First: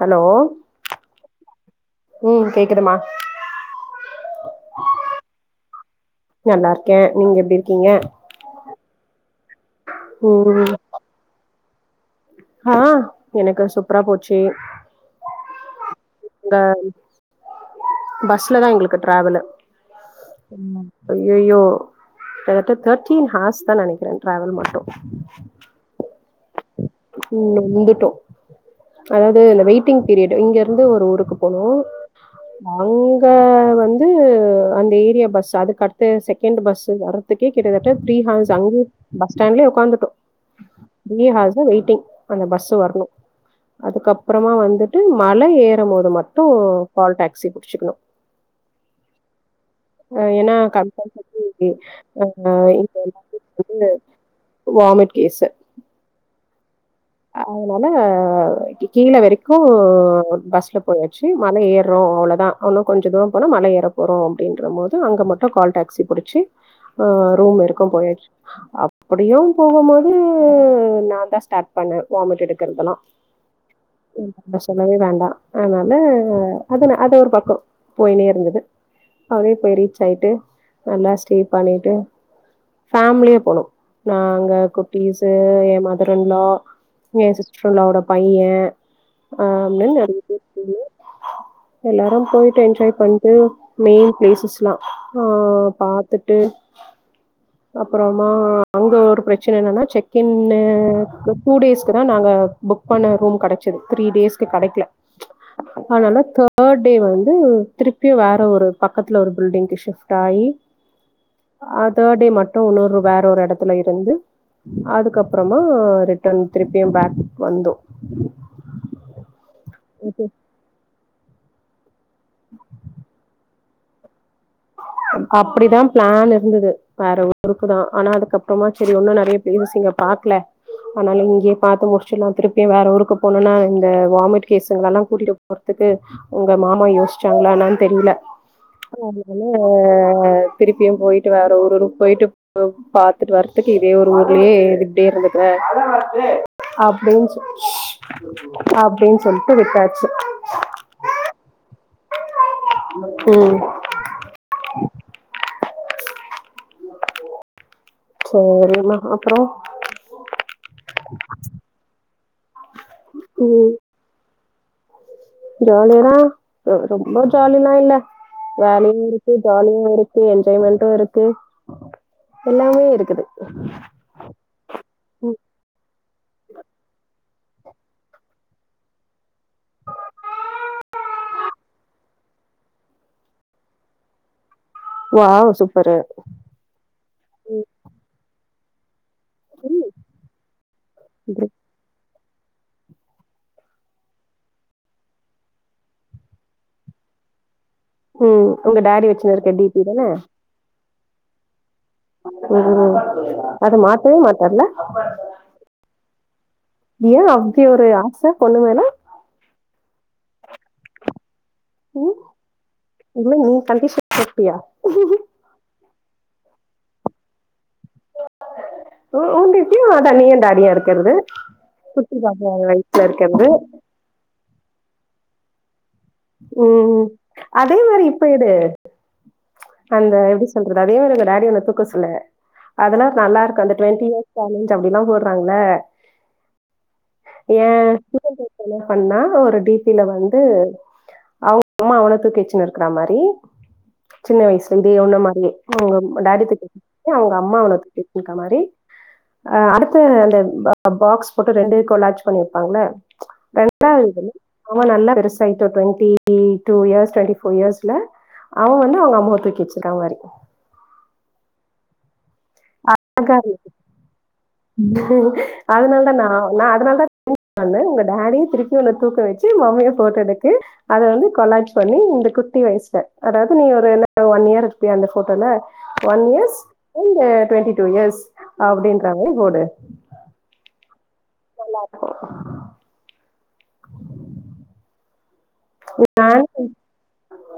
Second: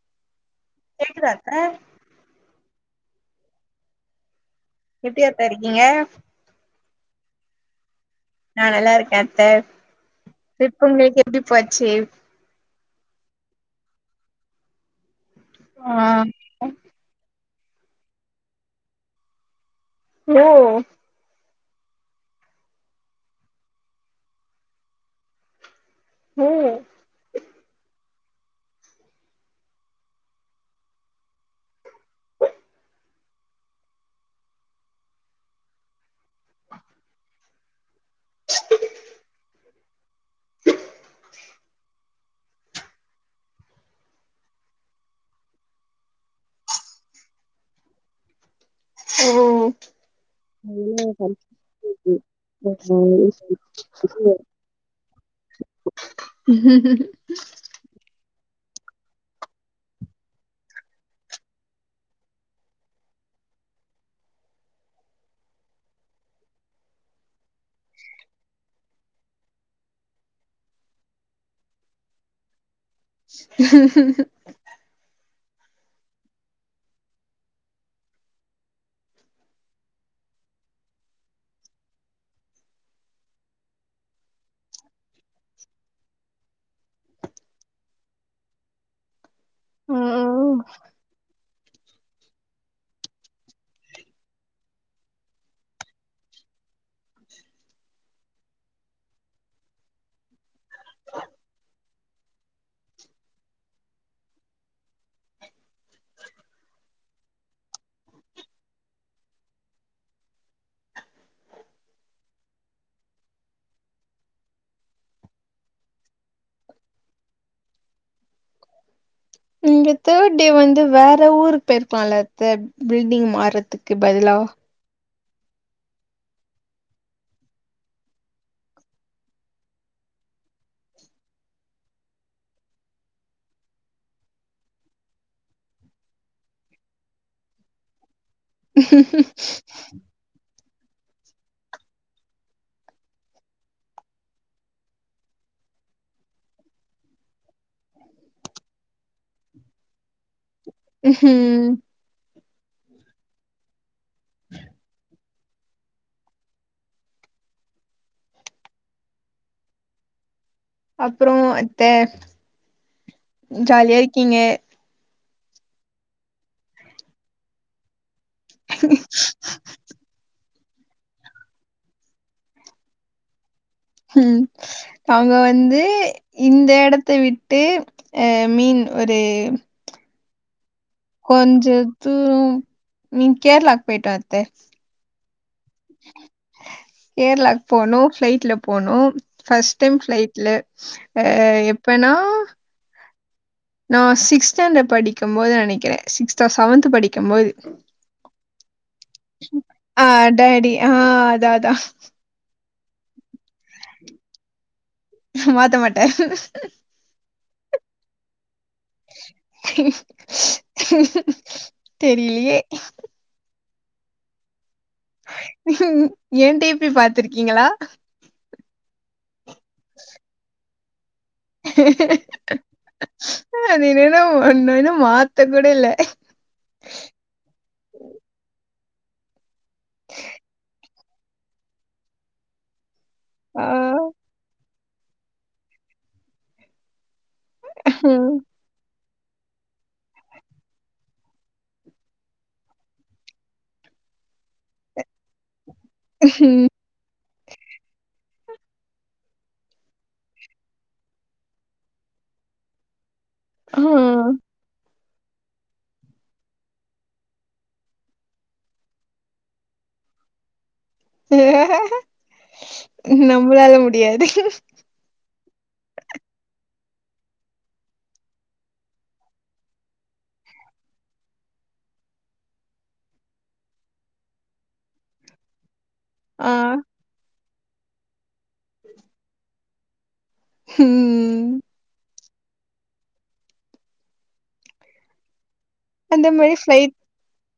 Hello கேக்குதா அத்த ம் கேக்குதுமா எப்டி அத்த இருக்கீங்க ககே நீங்க எப்டி இருக்கீங்க நா நல்லா இருக்கே அத்த ம் ட்ரிப்பு உங்ளுக்கு எப்டி போச்சே ஆ எனக்கு சூப்ரா போச்சு ஆ இந்த பஸ்ல தா எங்ளுக்கு டிராவல்லு ஓ ம் அய்யயோ கிட்ட தட்ட தேட்டீன் ஹார்ஸ் தா நெனைக்றே டிராவல் மட்டு ஓ ம் வந்துட்டோ அதாவது இந்த வெயிட்டிங் பீரியட் இங்க இருந்து ஒரு ஊருக்கு போனு அங்க வந்து அந்த ஏர்யா பஸ் அதுக்கு அடுத்த செகண்ட் பஸ் வர துக்கே கிட்டத்தட்ட த்ரீ ஹார்ஸ் அங்க பஸ்ஸ்டேண்டலே உக்காந்துட்டோ த்ரீ ஹார்ஸ் வெய்ட் டிங் அந்த பஸ் வர்ணு அதுக்கப்றோமா வந்துட்டு மழ ஏறு போது மட்டு கால் டேக்சி புடுச்சுக்குணு ஓ அ ஏனா நல்ல கம்பல்செரி இப்டி படிச்சிட்டு அ இங்க எல்லா வந்து வாமெட் கேஸ்சு ஹிஹி ம் அதனால கீழ வரைக்கு பஸ்ல போயாச்சி மழ ஏர்றோ அவ்ளோதா இன்னு கொஞ்சோ தூரோ போனா மழ ஏ றப்போறோ அப்டின்ற போது அங்க மட்டு கால் டாக்சி புடிச்சி ஆ ரூம் இருக்கு போயாச்சி அப்டியு போகும்போது நான்தா ஸ்டார்ட் பண்ணே வாமிட் எடுக்றதெல்லா அப்ப சொல்லவே வேண்டா அதனால அதுன அது ஒரு பக்கோ போயினே இருந்தது அது போய் ரீச் ஆய்ட்டு நல்லா ஸ்டே பண்ணிட்டு ஃபேம்லியே போனோ நாங்க குட்டீஸ் ஏ மதர் இன் லா எ சிஸ்டர் இன் லா வோட பையே ஆ அப்டின்னு நெறைய பேரு ம் போனோ எல்லாரு போய்ட்டு என்ஜாய் பண்ட்டு மெயின் பிளேசஸ்ல்லா ஆ பாத்துட்டு அப்பறமா அங்க ஒரு பிரச்ன என்னன்னா செக்கின்னு டூ டேஸ்க்கு தா நாங்க புக் பண்ண ரூம் கெடைச்சது த்ரீ டேஸ்கு கெடைக்கல அதனால தேர்ட் டே வந்து திருப்பியு வேற ஒரு பக்கத்ல ஒரு பில்டிங்க்கு ஷிப்ட் ஆயி அ ஆ தேர்ட் டே மட்டு இன்னொரு வேற ஒரு எடத்துல இருந்து அதுக்கப்பறமா ரிட் ட்டர்ன் திருப்பியு பேக் வந்தோ இங்க ஓகே தேர்ட் டே வந்து வேற அ ஊருக்கு போயிருக்லால அத்த பில்டிங் மாறதுக்கு பதிலா அப்டிதா ப்ளான் இருந்துது வேற ஊருக்கு தா ஆனா அதுக்கப்பறமா செரி இண்ணு நெறைய ப்ளேஸ் இங்க பாக்கல அதனால இங்கயே பாத்து முடிச்சுல்லா திருப்பியு வேற ஊருக்கு போனுன்னா இந்த வாமிட் கேசுங்கலல்லா கூட்டிட்டு போற க்கு உங்க மாமா யோசிச்சாங்கலான்னு என்னானு தெரில ஓ திருப்பியு போயிட்டு வேற ஊருக்கு போயிட்டு பாத்துட்டு வரதுக்கு இதே ஒரு ஊர்லேயே இது இப்டியே இருந்துகிடுவ அப்டின்னு சொ அப்டின்னு சொல்ட்டு விட்டாச்சு ம் ம் சேரிமா அப்றோ அப்றோ அத்த ஜாலியா இருக்கீங்க ஜாலின்னா ரொம்ப ஜாலில்லா இல்ல வேலயும் இருக்கு ஜாலியு இருக்கு என்ஜாய்மெண்ட் இருக்கு எல்லாமே இருக்குது ம் அவுங்க வந்து இந்த எடத்த விட் ட்டு ஆ, மீன் ஒரு கொஞ்ச தூரோ நீங்க கேரளாக்கு போயிட்டு வர்றது வாவ் சூப் கேரளாக்கு போனோ பிளைட்ல போனோ ஃபர்ஸ்ட் டைம் ஃப்ளைட்ல அ எப்பனா நா சிக்ஸ்த் ஸ்டாண்டர்ட் படிக்கும்போது நெனைக்கிறே சிக்ஸ்த்தா செவன்த் படிக்கும் போது ம், உங்க டாடி வச்சுன்னு இருக்க டி பி ஆ தானே டாடி ஆ அதா, அதா ம் அத மாத்தவே மாட்டாருல மாத்த மாட்டாரு. ஏன் அப்டி ஒரு ஆச பொண்ணு மேல ம் தெரிலியே இல்ல நீ கண்டிஷன் போட்டியா எ டி பி பாத்திருக்கீங்களா உ ஊன்டுட்டு தனியா டாடியா இருக்கறது இருக்கிறது அது என்னனா ஒன்னு இன்னு மாத்த கூட இல்ல ம் ம் அதே மாரி இப்ப எடு அங்க எப்டி சொல்றது அதே வேற டேடிய உன்ன தூக்க சொல்ல அதெல்லா ஆ, நல்லாருக்கூ அந்த ட்வெண்டி இயர்ஸ் சேலஞ்ச் அப்டிலா போடுறாங்ல ஏ ம், பண்ணா ஒரு டி பி ல வந்து அவுங்கம்மா அவன தூக்கி வச்சுன்னுருக்ற மாரி சின்ன வயசு வீடியோ நம ங்கே அவுங்கம் டேடி ம், [inaudible] அவுங்கம்மா அவன துக்கிட்ருக்க மாரி ஆ அடுத்து அந்த பாக்ஸ் போட்டு ரெண்டு கொலாஜ் பண்ணிருப்பாங்ல ஆ. வெள்ளா [inaudible] ஆனா நல்லா பெருசாயிட்டப்றோ ம் ம் டூ இயர்ஸ் ட்வெண்ட்டி ஃபோர் இயர்ஸ்ல அவு வந்து அவுங்கம்மா தூக்கி வச்சிருக்கா மாரி நம்ளால முடியாது அதுனால தா நா நா அதுனால தா வேண்ணா உங்க டேடிய திருப்பி உன்ன தூக்க வச்சு மம்மிய ஃபோட்டோ எடுத்து அத வந்து கொலாஜ் பண்ணி இந்த குட்டி வயசுல அதாவ்து நீ ஒரு என்ன ஒன் இயர் இருப்பியா அந்த ஃபோட்டோல ஒன் ஆ. Years and twenty two years அப்டின்ற மாரி போடு ம் நல்லாதா அந்த நான் மாயி ஃபிளைட்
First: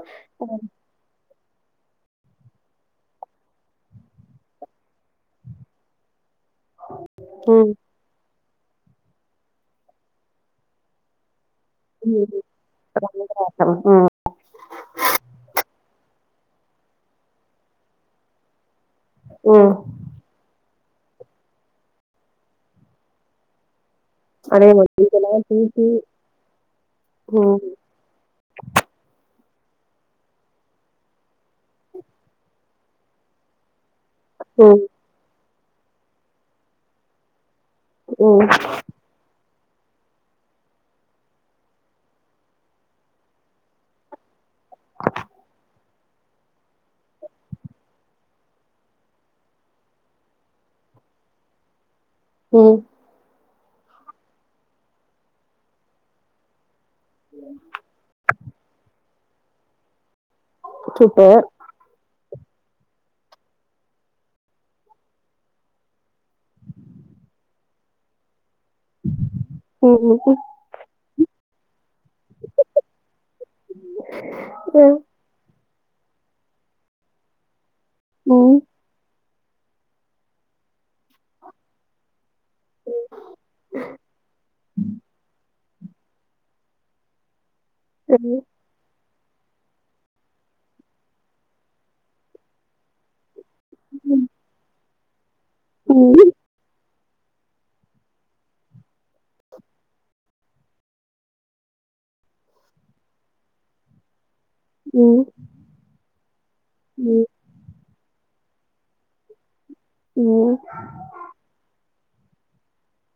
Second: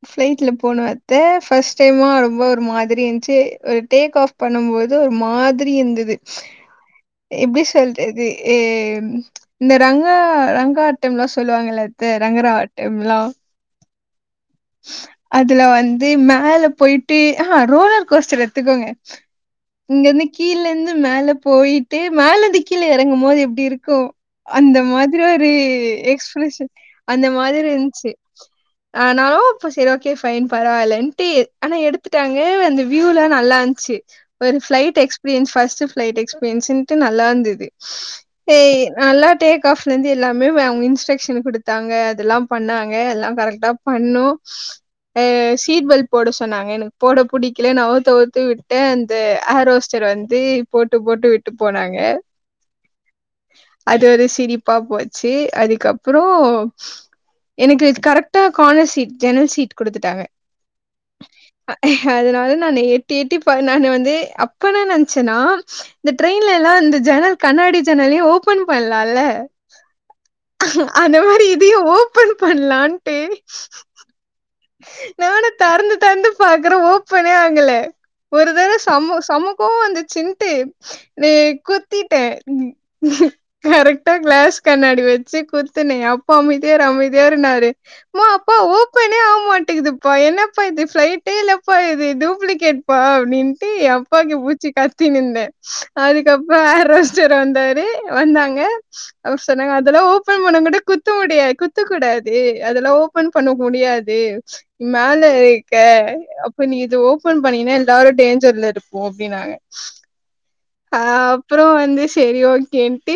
ஃபிளைட்ல போன அத்தே ஃபர்ஸ்ட் டைமா ரொம்ப ஒரு மாதிரி இர்ந்ச்சு ஒரு டேக் ஆஃப் பண்ணும்போது ஒரு மாதிரி இர்ந்துது எப்பி ம் சொல்றது ஏ இந்த ரங்க ரங்காட்டம்லா சொல்லுவாங்கல்ல அத்தே ம் ரங்கராட் ல்லோ ம் அதுல வந்து மேல போயிட்டு ஆஹ ரோலர் கோஸ்டர்ல எடுத்துக்கோங்க ம் இங்கந்து கீழந்து மேல போயிட்டு மேலந்து கீழே எறங்கும் போது எப்டிருக் கூ அதே அந்த மாரி மாத்ரி இதெல்லா ஒரு தூக்கி எக்ஸ்பிரஷன் அந்த ம் மாதிரி இந்த்ச்சி ஆனாலூ இப்ப செரி ஓகே ஃபைன் பரவால்லன்ட்டு ஆனா எடுத்துட்டாங்க அந்த வியூலா நல்லாந்த்ச்சி ஒரு ம் ஃப்ளைட் எக்ஸ்பீரியன்ஸ் ஃபஸ்ட்டு ஃப்ளைட் எக்ஸ்பீரியன்ஸுன்ட்டு நல்லாந்துது ம் ஏய் நல்லா டேட் கஃப்லேந்து எல்லாமே வே அவுங் இன்ஸக்ஷன் குடுத்தாங்க அதுல்லாம் பண்ணாங்க எல்லா கரெக்டா பண்ணோ [unintelligible] அ சீட்பெல்ட் போட சொன்னாங்க எனக்கு போட புடிக்லேன் அவுத்து அவுத்து விட்டே அந்த ஏர் ஹோஸ்டர் வந்து போட்டு போட்டு விட்டு போனாங்க ம் அது ஒரு சிரிப்பா போச்சி அதுக்கப்றோ எனக்கு கரெக்டா கானர் சீட் ஜன்னல் சீட் குடுத்துட்டாங்க சூப்பர் அதுனா அதுனாலே எட்டி எட்டி பா நானு வந்து அப்பதா நன்ச்சே நா இந்த ட்ரெயின்லல்லா இந்த ஜன்னல் க கண்ணாடி ஜன்னலியு ஓபன் பண்லால்ல ம் ம் அந்த மாரி இதையு ஓப்பன் பண்லான்ட்டு ம் தெற்ந்து தெற்ந்து பாக்குற ஓப்பனே ஆகல ஒரு ம் வேள சமோஸ் சம கோவோ வந்துச்சின்ட்டு நே குத்திட்டே கரெக்டா க்ளாஸ் கண்ணாடி வச்சு குத் தினே அப்பா அமைதியா இரு அமைதியா இருனாரு மா ம் ம் அப்பா ஓப் மாட்டேகுதுப்பா என்னப்பா இது ஃப்ளைட்டே இல்லப்பா இது டூப்ளிகேட் பா அப்டின் அப்படின்னு டு ம் அப்பாக்கி புச்சி கத்தினுந்தே ம் அதுக்கப்றோ ஏர் ஹோஸ் டர் வந்தாரு வந்தாங்க அவ் சொன்னாங்க அதெல்லா ஓபன் பண்ணா கூட குத்த முடியாது குத்துக்கூடா அத்ரி அதெல்லா ஓப்பன் பண்ண முடியா தேவ் ம் மேல இக்க அப்ப நீ இது ம் ஓப்பன் பணீனேல் எல்லாரு டேஞ்சர்ல இருப்போ அப்டினாங்க உம் ஆ அப்ற வந்து செரி ஓக்கேன்ட்டு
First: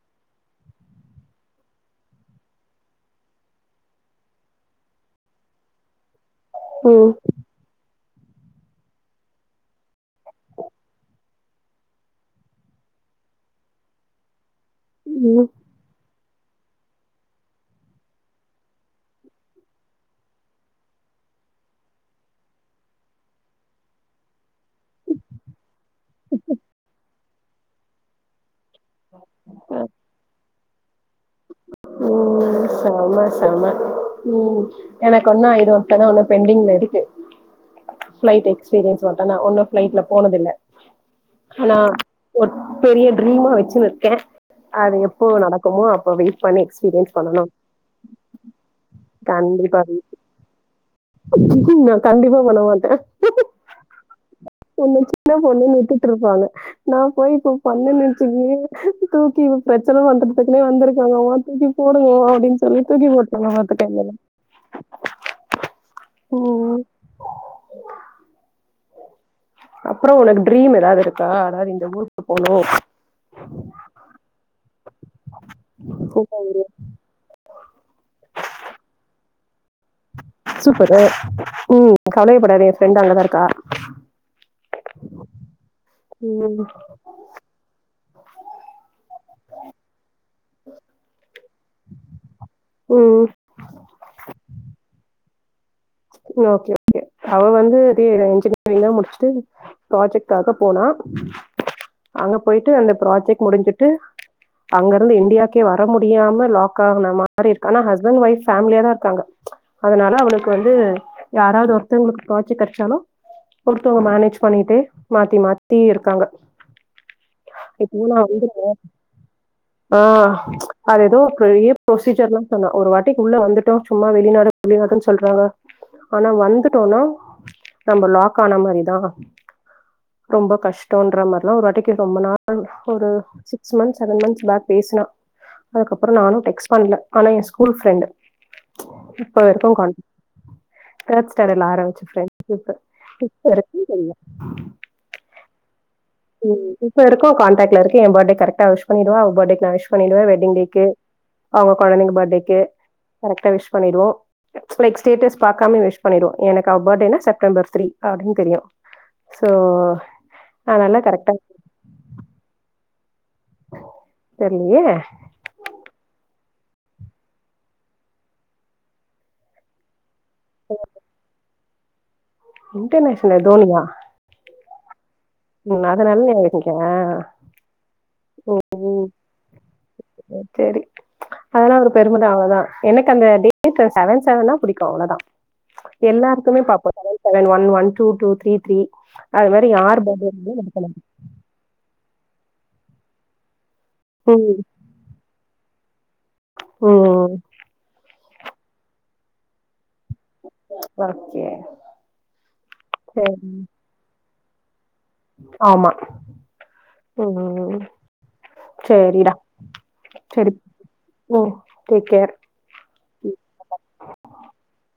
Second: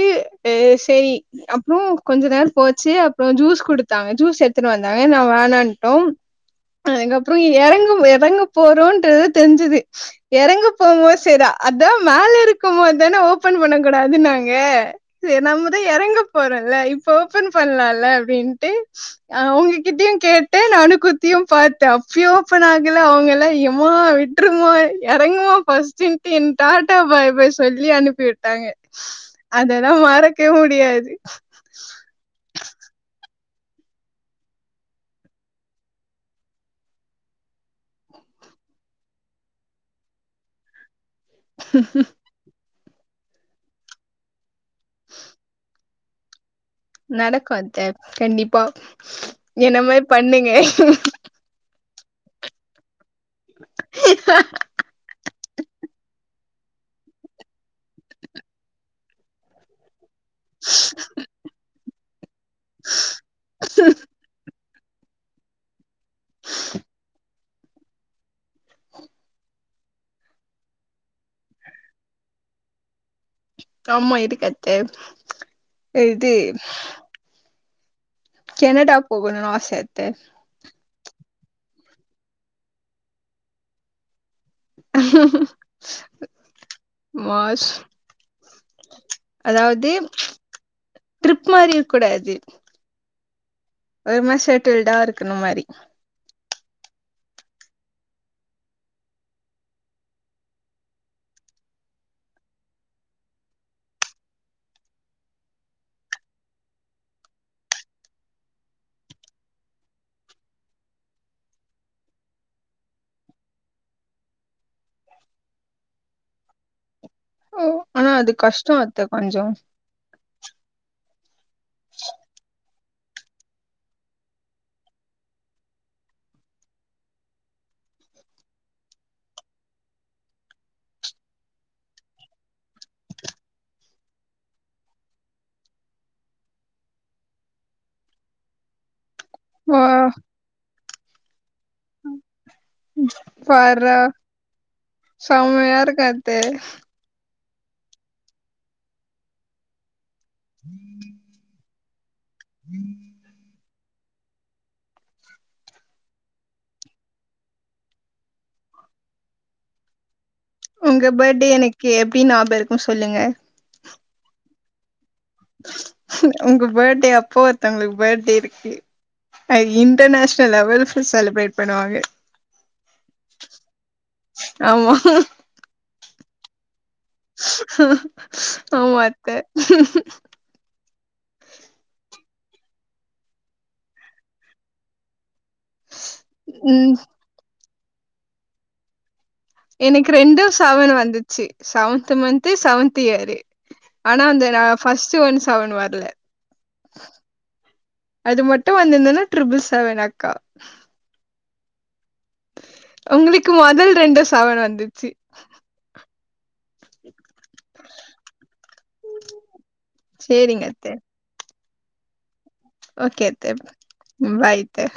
எ செரி அப்றோ கொஞ்ச நேர போச்சு அப்ற ஜூஸ் குடுத்தாங்க ஜூஸ் எத்துனு வந்தாங்க நா வேணான்ட்டோ அங்க்கப்ற எறங்குவே எறங்க போறோன்ட்டு தெஞ்சது எறங்க போமோ சேரி அதா மேல இருக்கம் போதுதான ஓப்பன் பண்ணக்கூடாதுன்னாங்க ம் சேர் ம் நம்மதா எறங்கப் போறல்ல இப்ப ஓப்பன் பண்லால்ல அப்டின்ட்டு அ உங்ககிட்டியு கேட்டே நானு குத்தியு கும் பாத்தே அப்பியு ஓப்பனாகல அவுங்கெல்லா யெம்மா விட்ருமா எறங்குமா ஃபஸ்ட்டுன்ட்டு டாட்டா பாய் பாய் சொல்லி அனுப்பி விட்டாங்க ஆ அதெல்லா மறக்கவே முடியாது செம்ம உம் எனக்கு ஒன்னா இது மட்டதா ஒன்னு பெண்டிங்ல இருக்கு ஃபிளைட் எக்ஸ்பீரியன்ஸ் ஒட்டுனா ஒன்னு பிளைட்ல போனதில்ல ஆனா ஒட் பெரிய ட்ரீமா வச்சுனுருக்கே அது எப்போ நடக்குமோ அப் இப்ப வெய்ட் பண்ணி க்ஸ் நடக்கு அத்த கண்டிப்பா என்ன கண்டிப்பா மேர் பண்ணுங்க நா கண்டிப்பா பண்ண மாட்டே ஒன்ன சின்ன பொண்ணுனு விட்டுட்ருப்பாங்க நாப் போய் இப்ப பண்ணன்னுச்சுக்கியே தூக்கி இப்ப பிரச்சன வந் சத்து சத்துனே வந்திருக்காங்கவோ தூக்கி போடுங்கோ அப்டின் சொல்லி தூக்கி போட்டாங்க [unintelligible] ஓ [inaudible] அப்றோ ஒனக்கு ட்ரீம் எதாது இருக்கா அதாவது இந்த ஊருக்கு போனு ஆமா இருக்கு அத்த இது இந்த ஊரு கெனடா போகணுனு ஆச அத்த ஃபரே உம் கவலையேப்படாத ஏ ஃப்ரெண்டு அங்கதா இருக்கா ம் மாஷ் அதாவது ம் ட்ரிப் மாரி இருக்குடாது ஒரு மாரி செட்டில்டா இருக்குன மாரி ஓகே ஓகே அவ வந்து தே இன்ஜினியரிங்லா முடிஸ்ட்டு ப்ராஜெக்காக போனா அங்க போயிட்டு அந்த ஃபிராஜெக்ட் முடிஞ்சுட்டு அங்கருந்து இன்டியாக்கே வர முடியாம லாக் ஆகுன மாரிருக் ஆனா ஹஸ்பண்ட் ஒஃய்ப் பேமிலியாதா இருக்காங்க அதனால அவளுக்கு வந்து யாராவது ஒருத்தவங்களுக்கு பிராஜெக்ட் கெடைச்சாலு ஒருத்தவங்க மேனேஜ் பண்ணிட்டே மாத்தி மாத்தி இருக்காங்க ஓ இப்ப ஆனா நா அது வந்துட்டே கஷ்டோ அத்த கொஞ்சோ ஆ அது ஏதோ பெரிய புரொசீஜர்னு சொன்னா ஒரு வாட்டிக்குள்ள வந்துட்டோ சும்மா வெளிநாடு வெளிநாடுன் சொல்றாங்க ஆனா வந்துட்டோனா நம்ம லாக்கான மாரிதா ரொம்ப கஷ்டன்ற மார்லா ஒரு வாட்டிக்கு ரொம்ப நாள் ஒரு சிக்ஸ் மந்த்ஸ் செவன் மந்த்ஸ் பேக் பே ஸ்னா அதுக்கப்புற நானு டெக்ஸ் பண்ல ஆனா ஏ ஸ்கூல் ஃபிரெண்டு இப்ப வரைக்கு வா கான்டேக்ஸ் டெரர்ல ஆர வச்ச ஃபிரெண்ஸ் இப்ப இப்ப வரைக்கு பார்றா சொல்ல செம்மையா இருக்கு அத்த உம் இப்ப இருக்கோ கான்டேக்ட்ல இருக்கு ஏ பஃர்டேக்கு கரெக்டா விஷ் பண்ணிடுவா அவ பஃர்டேக்கு நா விஷ் பண்ணிடுவ வெஃட்டிங் டேக்கு அவுங்க கொழந்தைங்க பஃர்டேக்கு கரெக்டா விஷ் பண்ணிடுவோ லைக் ஸ்டேட்டஸ் பாக்காமே வி்ஷ் பண்ணிடுவோ எனக்கு அவ பஃர்டேனா செப்டம்பர் த்ரீ அப்டின் தெரியு சோ அ எப் நல்லக் பஃர்டே எனக்கு எப்டி ஞாபருக்கு சொல்லுங்க தெர்லியே உங்க படே அப்போ ஒருத்தவங்களுக் படே இருக்கு அ இன்டர்நேஷ்னல் லெவல்ஃபு செலிபிரே பண்ணுவாங்க இன்டர்நேஷ்னல் தோனியா ஆமா ம் அதனால் [unintelligible] ஆமா அத்த அதலா ஒரு பெருமதா அவ்ளதா எனக்கு அந்த டேட்டு செவன் செவனா புடிக்கு அவ்ளதா எல்லாருக்குமே பாப்பு ம் seven seven one one two two three three அது மாரி யார் படே ண்டு செவனு வந்துச்சி செவன்த்து மன்த்து செவன்த்து இயரு ஆனா அந்த நா ஃபஸ்ட்டு ஒன் சவன் வர்ல ஓ ஓ அது மட்டு வந்துந்துனா ட்ருபுள் செவனா ஒர்க்கே உங்குளுக்கு மொதல் ரெண்டு சவன் வந்து ஆமா ம் ம் செரிடா செரி சேரிங்க அத்த ஓ டேக்கேர் ஓகே அத்தைப் ம் பாயித்த